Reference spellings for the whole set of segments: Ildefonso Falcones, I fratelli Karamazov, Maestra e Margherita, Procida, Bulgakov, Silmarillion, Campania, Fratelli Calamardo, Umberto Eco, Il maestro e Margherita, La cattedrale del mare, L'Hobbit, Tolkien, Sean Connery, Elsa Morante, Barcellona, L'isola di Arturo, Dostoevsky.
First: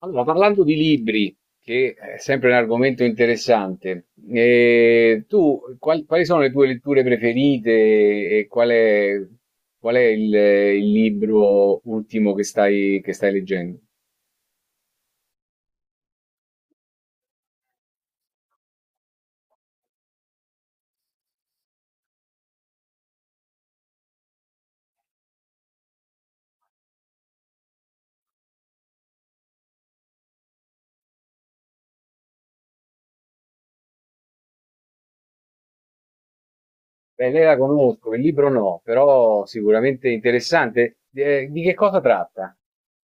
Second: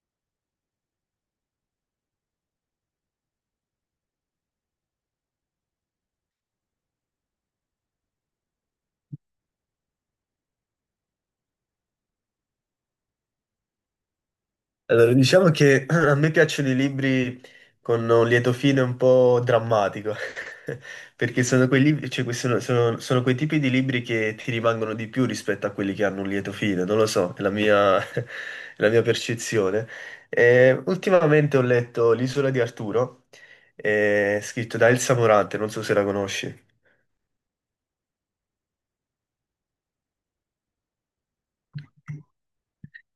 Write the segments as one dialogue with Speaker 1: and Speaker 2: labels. Speaker 1: Allora, parlando di libri, che è sempre un argomento interessante, quali sono le tue letture preferite e qual è il libro ultimo che che stai leggendo?
Speaker 2: Allora, diciamo che a me piacciono i libri con un lieto fine un po' drammatico, perché sono quei libri- cioè, que- sono- sono- sono quei tipi di libri che ti rimangono di più rispetto a quelli che hanno un lieto fine, non lo so, è la mia percezione. Ultimamente ho letto L'isola di Arturo, scritto da Elsa Morante, non so se la conosci.
Speaker 1: Beh, lei la conosco, il libro no, però sicuramente interessante. Di che cosa tratta?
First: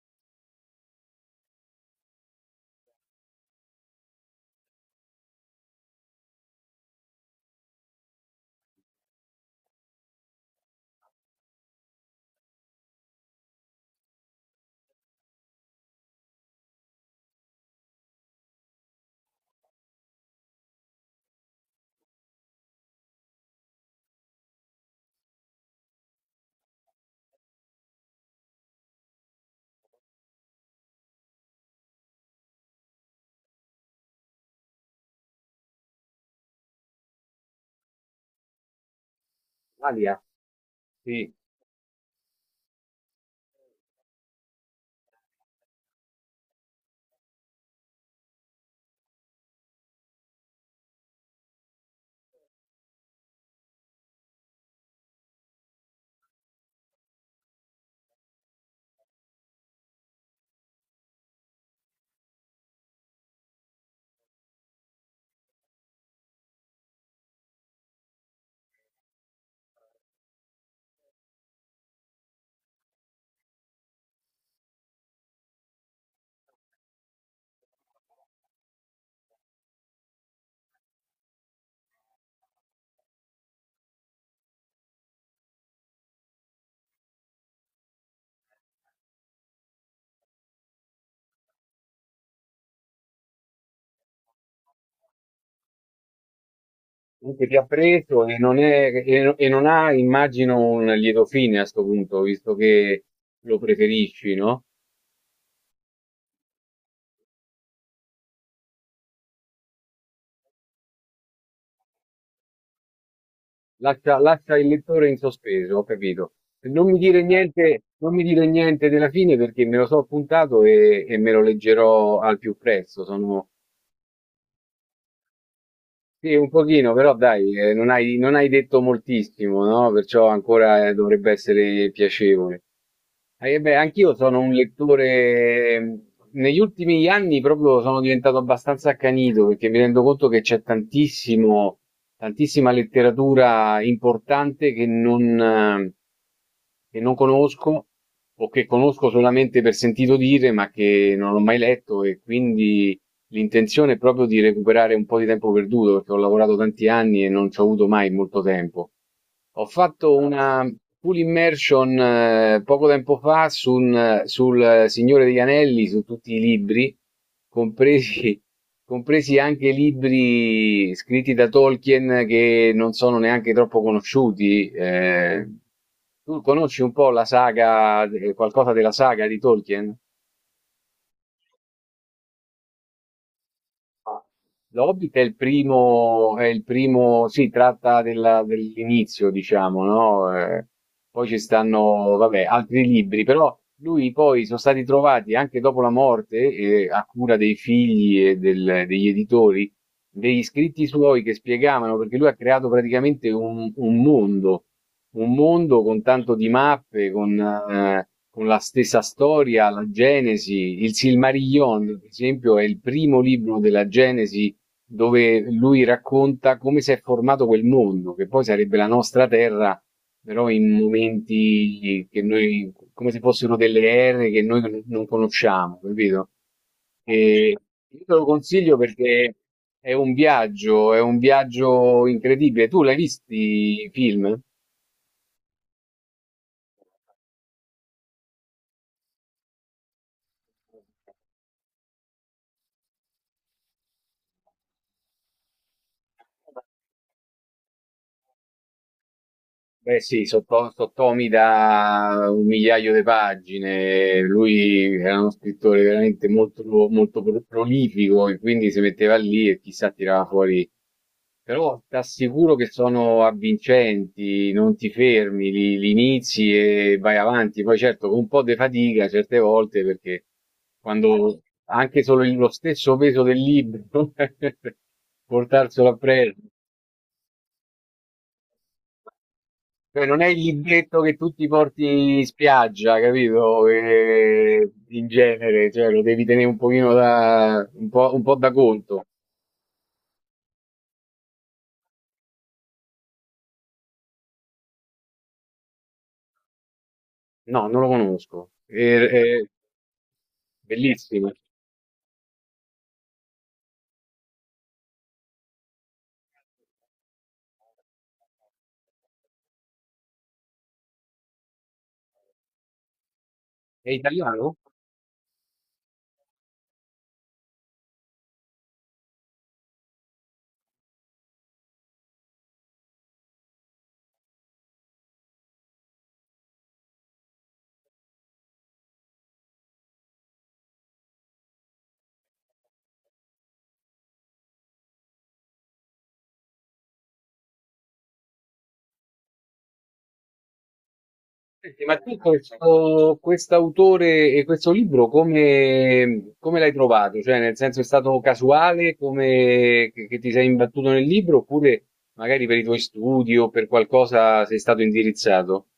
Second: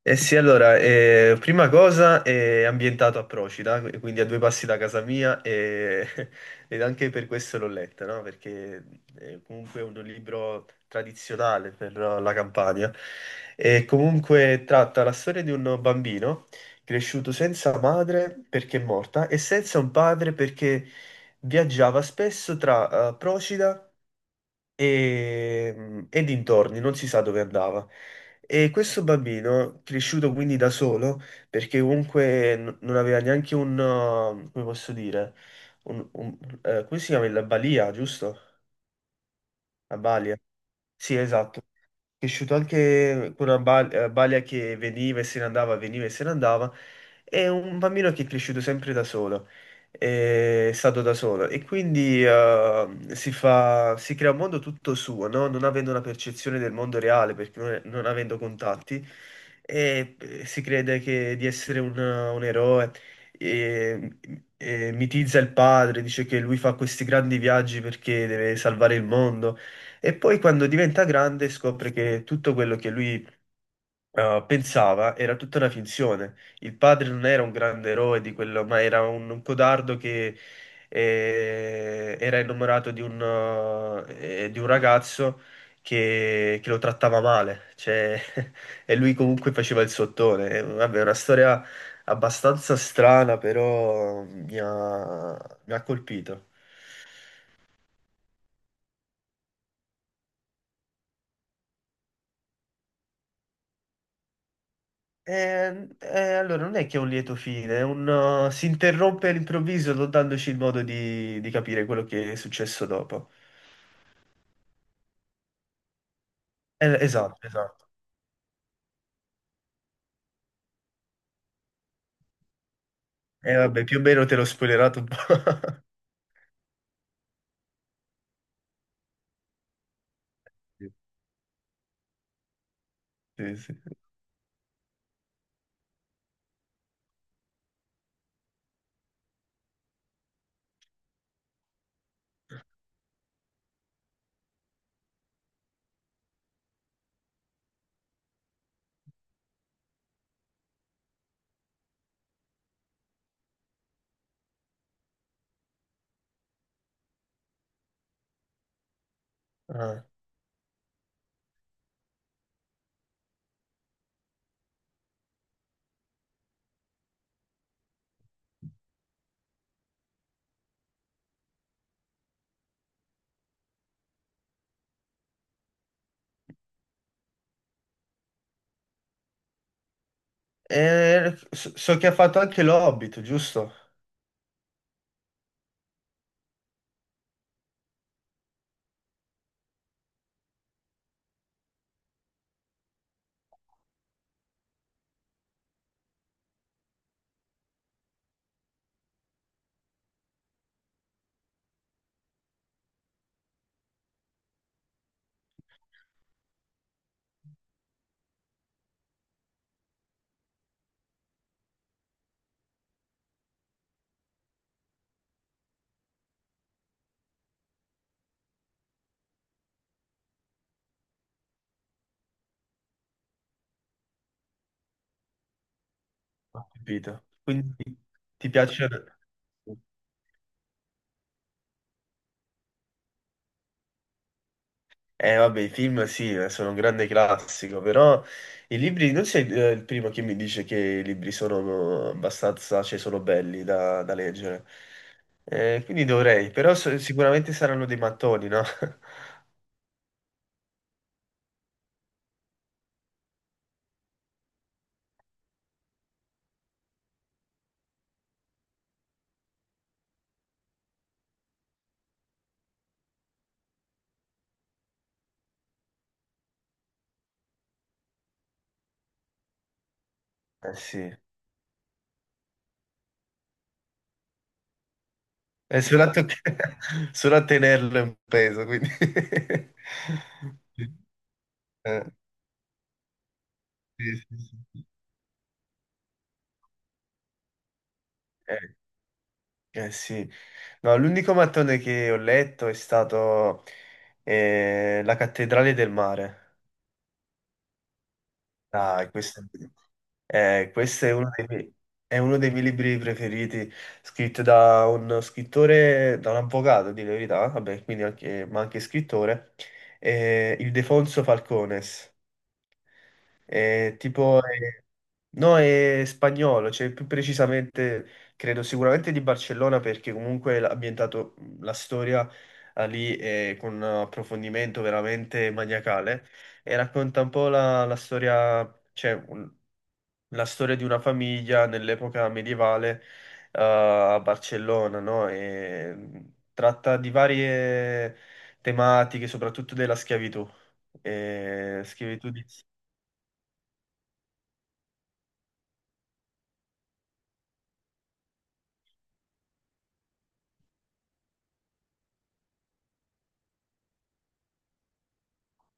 Speaker 2: Eh sì, allora, prima cosa è ambientato a Procida, quindi a due passi da casa mia. Ed anche per questo l'ho letta, no? Perché è comunque è un libro tradizionale per la Campania e comunque tratta la storia di un bambino cresciuto senza madre perché è morta e senza un padre perché viaggiava spesso tra Procida e dintorni, non si sa dove andava. E questo bambino, cresciuto quindi da solo, perché comunque non aveva neanche come posso dire, come si chiama? La balia, giusto? La
Speaker 1: Alia?
Speaker 2: balia. Sì,
Speaker 1: Sì,
Speaker 2: esatto, cresciuto anche con una balia che veniva e se ne andava, veniva e se ne andava, è un bambino che è cresciuto sempre da solo, è stato da solo e quindi si crea un mondo tutto suo, no? Non avendo una percezione del mondo reale, perché non avendo contatti, si di essere un eroe. E e mitizza il padre, dice che lui fa questi grandi viaggi perché deve salvare il mondo. E poi quando diventa grande scopre che tutto quello che lui pensava era tutta una finzione. Il padre non era un grande eroe di quello, ma era un codardo che era innamorato di di un ragazzo che lo trattava male. Cioè, e lui comunque faceva il sottone. Vabbè, è una storia abbastanza strana, però mi ha colpito.
Speaker 1: comunque ti ha preso e e non ha, immagino, un lieto fine a sto punto, visto che lo preferisci, no?
Speaker 2: Allora non è che è un lieto fine, è si interrompe all'improvviso non dandoci il modo di capire quello che è successo dopo.
Speaker 1: Lascia il lettore in sospeso, ho capito. Non mi dire
Speaker 2: Esatto,
Speaker 1: niente,
Speaker 2: esatto.
Speaker 1: non mi dire niente della fine perché me lo so appuntato e me lo leggerò al più presto. Sono,
Speaker 2: E vabbè, più o meno te l'ho spoilerato un po'.
Speaker 1: sì, un pochino, però dai, non hai detto moltissimo, no? Perciò ancora dovrebbe essere piacevole.
Speaker 2: Sì, sì,
Speaker 1: Beh,
Speaker 2: sì.
Speaker 1: anch'io sono un lettore, negli ultimi anni proprio sono diventato abbastanza accanito perché mi rendo conto che c'è tantissimo tantissima letteratura importante che non conosco o che conosco solamente per sentito dire, ma che non ho mai letto e quindi l'intenzione è proprio di recuperare un po' di tempo perduto, perché ho lavorato tanti anni e non ci ho avuto mai molto tempo. Ho
Speaker 2: Ah.
Speaker 1: fatto una full immersion poco tempo fa su sul Signore degli Anelli, su tutti i libri, compresi, compresi anche libri scritti da Tolkien che non sono neanche troppo conosciuti. Tu conosci un po' la saga, qualcosa della saga di Tolkien?
Speaker 2: So, so che ha fatto anche l'Hobbit, giusto?
Speaker 1: L'Hobbit è il primo, sì, tratta dell'inizio, diciamo, no? Poi ci stanno, vabbè, altri libri, però lui poi sono stati trovati anche dopo la morte, a cura dei figli e degli editori, degli scritti suoi che spiegavano, perché lui ha creato praticamente un mondo con tanto di mappe, con la stessa storia, la Genesi, il Silmarillion, per esempio, è il primo libro della Genesi dove lui racconta come si è formato quel mondo, che poi sarebbe la nostra terra, però in momenti che noi, come se fossero delle ere che noi non conosciamo, capito?
Speaker 2: Ho capito.
Speaker 1: E
Speaker 2: Quindi
Speaker 1: io te lo
Speaker 2: ti
Speaker 1: consiglio
Speaker 2: piace?
Speaker 1: perché è un viaggio incredibile. Tu l'hai visti i film?
Speaker 2: Vabbè, i film sì, sono un grande classico, però i libri, non sei il primo che mi dice che i libri sono abbastanza, cioè sono belli da leggere. Quindi dovrei, però sicuramente saranno dei mattoni, no?
Speaker 1: Beh sì, sotto, sottomi da un migliaio di pagine, lui era uno scrittore veramente molto, molto prolifico e quindi si metteva lì e chissà tirava fuori. Però ti assicuro che sono avvincenti, non ti fermi, li inizi e vai avanti. Poi certo con un po' di fatica certe volte perché
Speaker 2: Eh sì,
Speaker 1: quando anche solo lo stesso peso del libro
Speaker 2: è
Speaker 1: portarselo
Speaker 2: solo
Speaker 1: appresso.
Speaker 2: solo a tenerlo in peso, quindi...
Speaker 1: Cioè, non è il libretto che tu ti
Speaker 2: Eh,
Speaker 1: porti in spiaggia, capito?
Speaker 2: sì, sì, sì, sì.
Speaker 1: In genere, cioè, lo devi tenere un pochino da, un po' da
Speaker 2: Eh,
Speaker 1: conto.
Speaker 2: sì. No, l'unico mattone che ho letto è stato La cattedrale del mare.
Speaker 1: No, non lo conosco.
Speaker 2: Ah,
Speaker 1: E-
Speaker 2: questo è uno
Speaker 1: bellissimo.
Speaker 2: è uno dei miei libri preferiti, scritto da uno scrittore, da un avvocato, di la verità, vabbè, quindi anche scrittore, Ildefonso Falcones.
Speaker 1: È
Speaker 2: Tipo,
Speaker 1: italiano?
Speaker 2: no, è spagnolo, cioè più precisamente, credo sicuramente di Barcellona, perché comunque ha ambientato la storia lì con un approfondimento veramente maniacale e racconta un po' la storia, cioè la storia di una famiglia nell'epoca medievale a Barcellona, no? E tratta di varie tematiche, soprattutto della schiavitù. E
Speaker 1: Senti, ma tu
Speaker 2: schiavitù di
Speaker 1: questo, autore e questo libro come, come l'hai trovato? Cioè, nel senso è stato casuale come che ti sei imbattuto nel libro oppure magari per i tuoi studi o per qualcosa sei stato indirizzato?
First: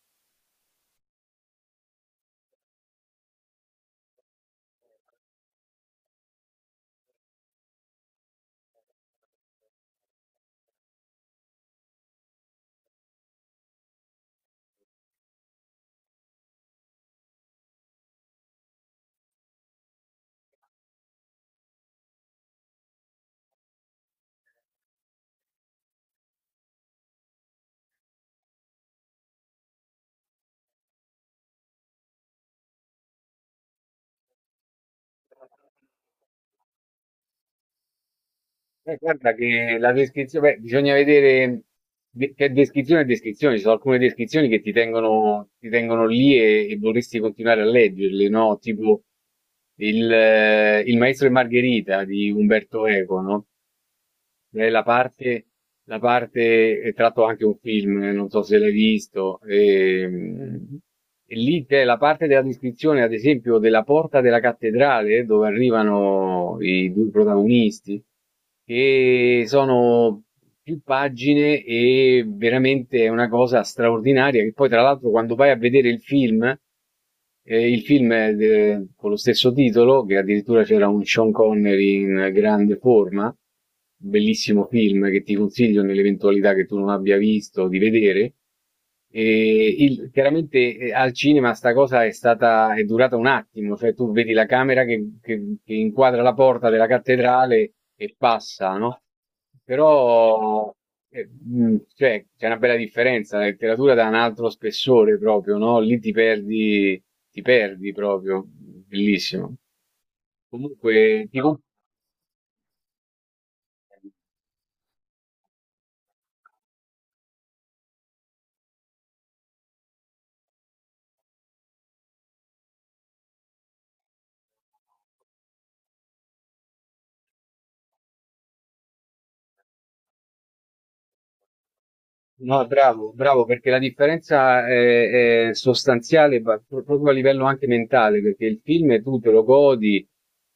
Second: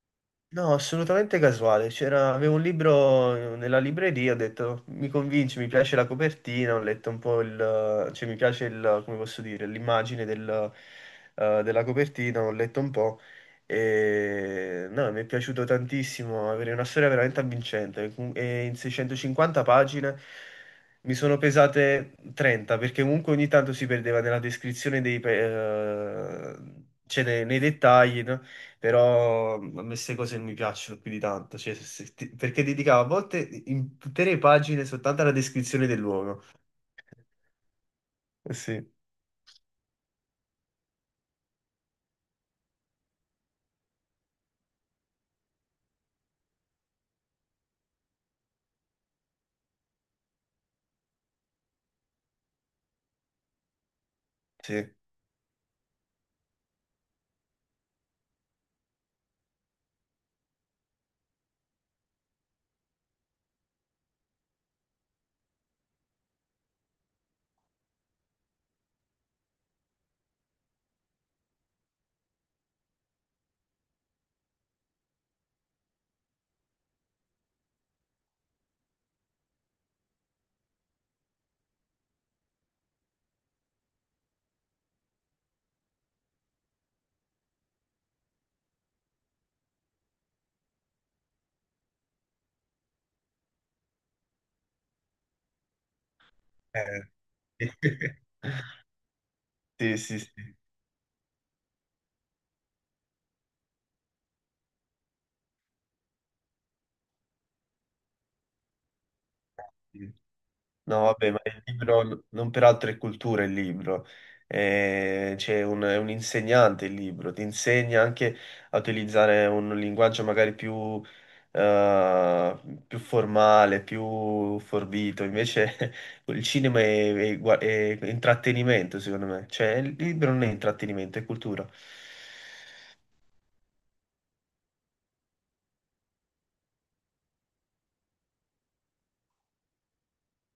Speaker 2: no, assolutamente casuale. C'era, avevo un libro nella libreria, ho detto mi convince, mi piace la copertina, ho letto un po' il, cioè mi piace il, come posso dire, l'immagine del, della copertina, ho letto un po' e no, mi è piaciuto tantissimo, avere una storia veramente avvincente e in 650 pagine mi sono pesate 30 perché comunque ogni tanto si perdeva nella descrizione cioè nei dettagli, no? Però mhmm, a me queste cose non mi piacciono più di tanto, cioè, se- se ti- perché dedicavo a volte intere pagine soltanto alla descrizione del luogo. Sì,
Speaker 1: Guarda che la descrizione, beh, bisogna vedere che descrizione è descrizione, ci sono alcune descrizioni che ti tengono lì e vorresti continuare a leggerle, no? Tipo il Maestro e Margherita di Umberto Eco, no? Eh, la
Speaker 2: sì.
Speaker 1: parte, la parte è tratto anche un film, non so se l'hai visto. E, lì c'è la parte della descrizione, ad esempio, della porta della cattedrale dove arrivano i due protagonisti, che sono più pagine e veramente è una cosa straordinaria. Che poi, tra l'altro, quando vai a vedere il film. E il film è con lo stesso titolo, che addirittura c'era un Sean Connery in grande forma, bellissimo film che ti consiglio nell'eventualità che tu non abbia visto di vedere. Chiaramente al cinema sta cosa è stata, è durata un attimo, cioè tu vedi la camera che inquadra la porta della
Speaker 2: Eh.
Speaker 1: cattedrale e passa, no?
Speaker 2: Sì, sì,
Speaker 1: Però cioè, c'è una bella differenza, la letteratura dà un altro spessore proprio, no? Lì ti perdi proprio, bellissimo.
Speaker 2: sì. No,
Speaker 1: Comunque,
Speaker 2: vabbè, ma il libro non per altre culture, il libro. È un insegnante il libro, ti insegna anche a utilizzare un linguaggio magari più, eh, più formale, più forbito. Invece il cinema è intrattenimento, secondo me. Cioè, il libro non è intrattenimento, è cultura.
Speaker 1: no, bravo, bravo, perché la differenza è sostanziale ma proprio a livello anche mentale, perché il film tu te lo godi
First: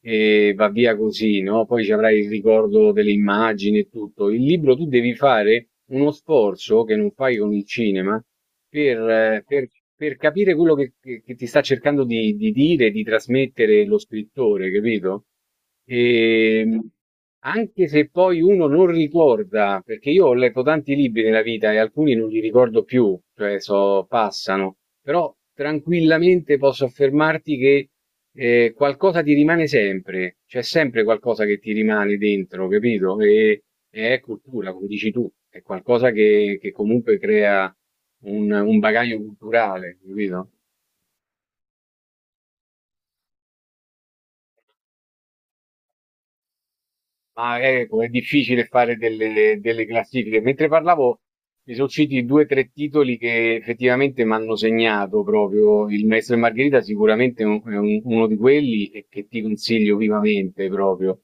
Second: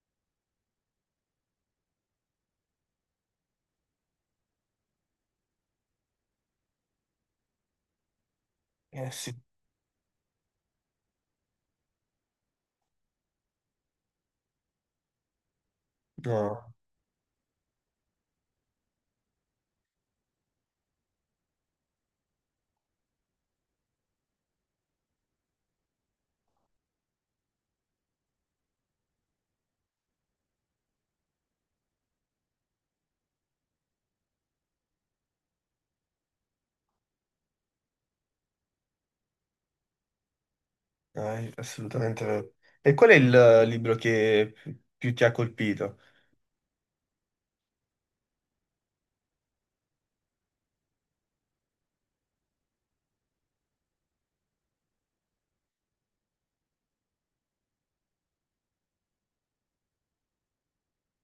Speaker 1: e va via così, no? Poi ci avrai il ricordo delle immagini e tutto. Il libro tu devi fare uno sforzo che non fai con il cinema per,
Speaker 2: Eh sì.
Speaker 1: eh, per- per capire quello che ti sta cercando di dire, di trasmettere lo scrittore, capito? E,
Speaker 2: No,
Speaker 1: anche se poi uno non ricorda, perché io ho letto tanti libri nella vita e alcuni non li ricordo più, cioè so, passano, però tranquillamente posso affermarti che qualcosa ti rimane sempre, c'è sempre qualcosa che ti rimane dentro, capito? E è cultura, come dici tu, è qualcosa che comunque crea un bagaglio culturale, capito?
Speaker 2: dai, assolutamente vero. E qual è il libro che più ti ha colpito?
Speaker 1: Ma ecco, è difficile fare delle classifiche. Mentre parlavo, mi sono usciti due o tre titoli che effettivamente mi hanno segnato proprio. Il Maestro e Margherita sicuramente uno di quelli e che ti consiglio vivamente proprio.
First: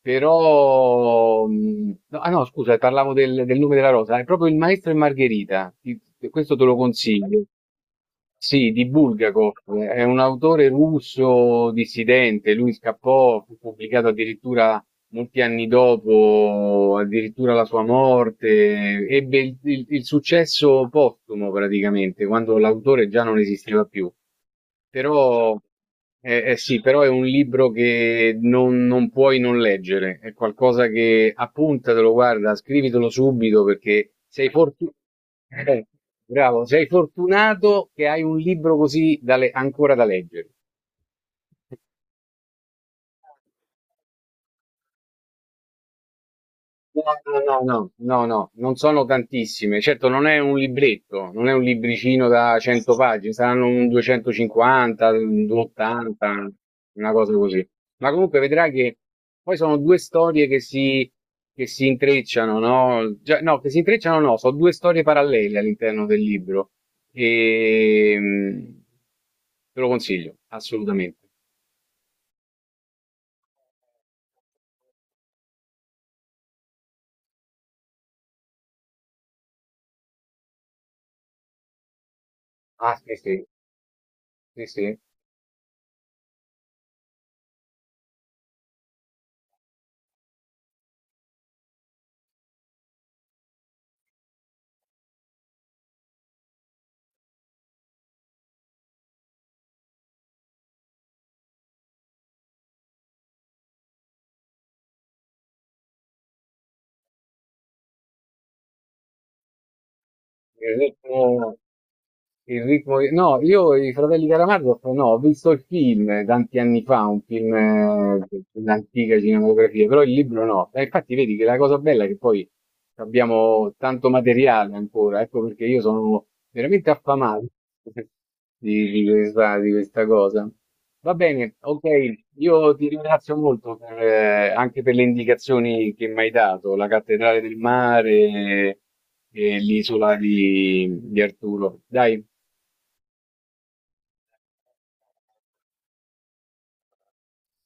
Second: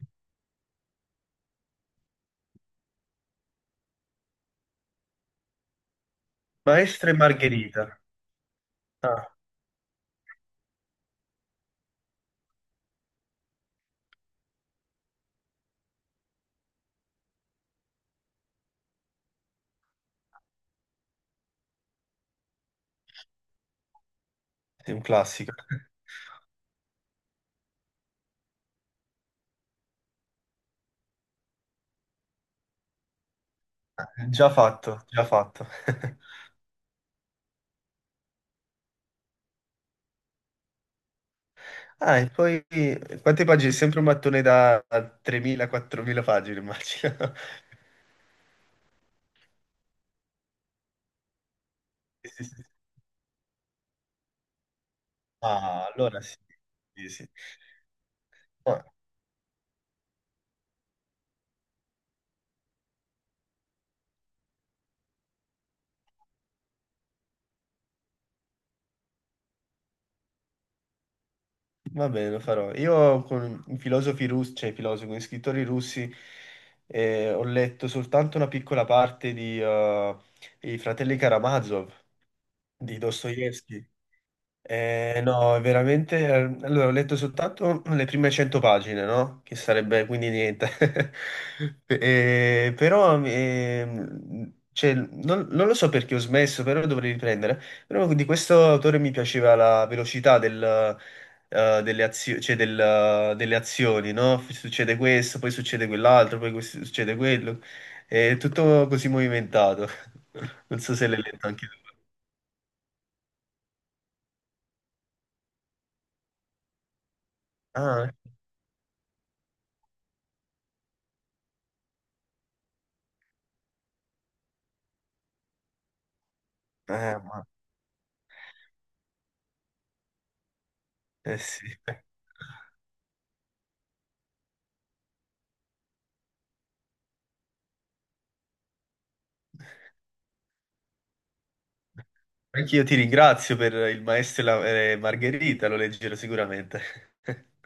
Speaker 1: Però, no, ah no, scusa, parlavo del nome della rosa, è proprio il Maestro e Margherita, questo te lo
Speaker 2: Maestra e
Speaker 1: consiglio.
Speaker 2: Margherita.
Speaker 1: Sì, di
Speaker 2: Ah,
Speaker 1: Bulgakov, è un autore russo dissidente, lui scappò, fu pubblicato addirittura molti anni dopo, addirittura la sua morte, ebbe il successo postumo praticamente, quando l'autore già non esisteva più.
Speaker 2: sì, un classico.
Speaker 1: Però eh sì, però è un libro che non puoi non leggere, è qualcosa che appuntatelo, guarda, scrivitelo subito perché sei
Speaker 2: Già
Speaker 1: fortunato.
Speaker 2: fatto, già fatto.
Speaker 1: Bravo, sei fortunato che hai un libro così da ancora da leggere.
Speaker 2: Ah, e poi quante pagine? Sempre un mattone da 3.000-4.000 pagine,
Speaker 1: No,
Speaker 2: immagino.
Speaker 1: no, no, no, no, non sono tantissime. Certo, non è un libretto, non è un libricino
Speaker 2: Sì, sì,
Speaker 1: da
Speaker 2: sì.
Speaker 1: 100 pagine, saranno un 250, un
Speaker 2: Ah, allora sì.
Speaker 1: 280,
Speaker 2: Sì,
Speaker 1: una
Speaker 2: sì.
Speaker 1: cosa così. Ma comunque vedrai
Speaker 2: Ah,
Speaker 1: che poi sono due storie che si intrecciano, no? Già- no, che si intrecciano no, sono due storie parallele all'interno del libro. E mm, te lo consiglio, assolutamente.
Speaker 2: va bene, lo farò. Io con i filosofi russi, cioè i filosofi, con gli scrittori russi, ho letto soltanto una piccola parte di I fratelli Karamazov
Speaker 1: Ah,
Speaker 2: di
Speaker 1: sì, sì,
Speaker 2: Dostoevsky.
Speaker 1: sì, sì.
Speaker 2: No, è veramente... Allora, ho letto soltanto le prime 100 pagine, no? Che sarebbe quindi niente. Però, cioè, non lo so perché ho smesso, però dovrei riprendere. Però di questo autore mi piaceva la velocità del, cioè delle azioni, no? Succede questo, poi succede quell'altro, succede quello. È tutto così movimentato.
Speaker 1: Il
Speaker 2: Non so se l'hai letto
Speaker 1: ritmo-
Speaker 2: anche tu.
Speaker 1: Il ritmo, no, io i Fratelli Calamardo, no, ho visto il film tanti anni fa, un film
Speaker 2: Ah,
Speaker 1: dell'antica cinematografia, però il libro no. E infatti vedi che la cosa bella è che poi abbiamo tanto materiale ancora, ecco perché io sono veramente
Speaker 2: eh, ma-
Speaker 1: affamato di questa cosa. Va
Speaker 2: Eh
Speaker 1: bene,
Speaker 2: sì.
Speaker 1: ok, io ti ringrazio molto per, anche per le indicazioni che mi hai dato, la cattedrale del mare e l'isola di Arturo. Dai,
Speaker 2: Anch'io ti ringrazio per il maestro e Margherita, lo leggerò sicuramente.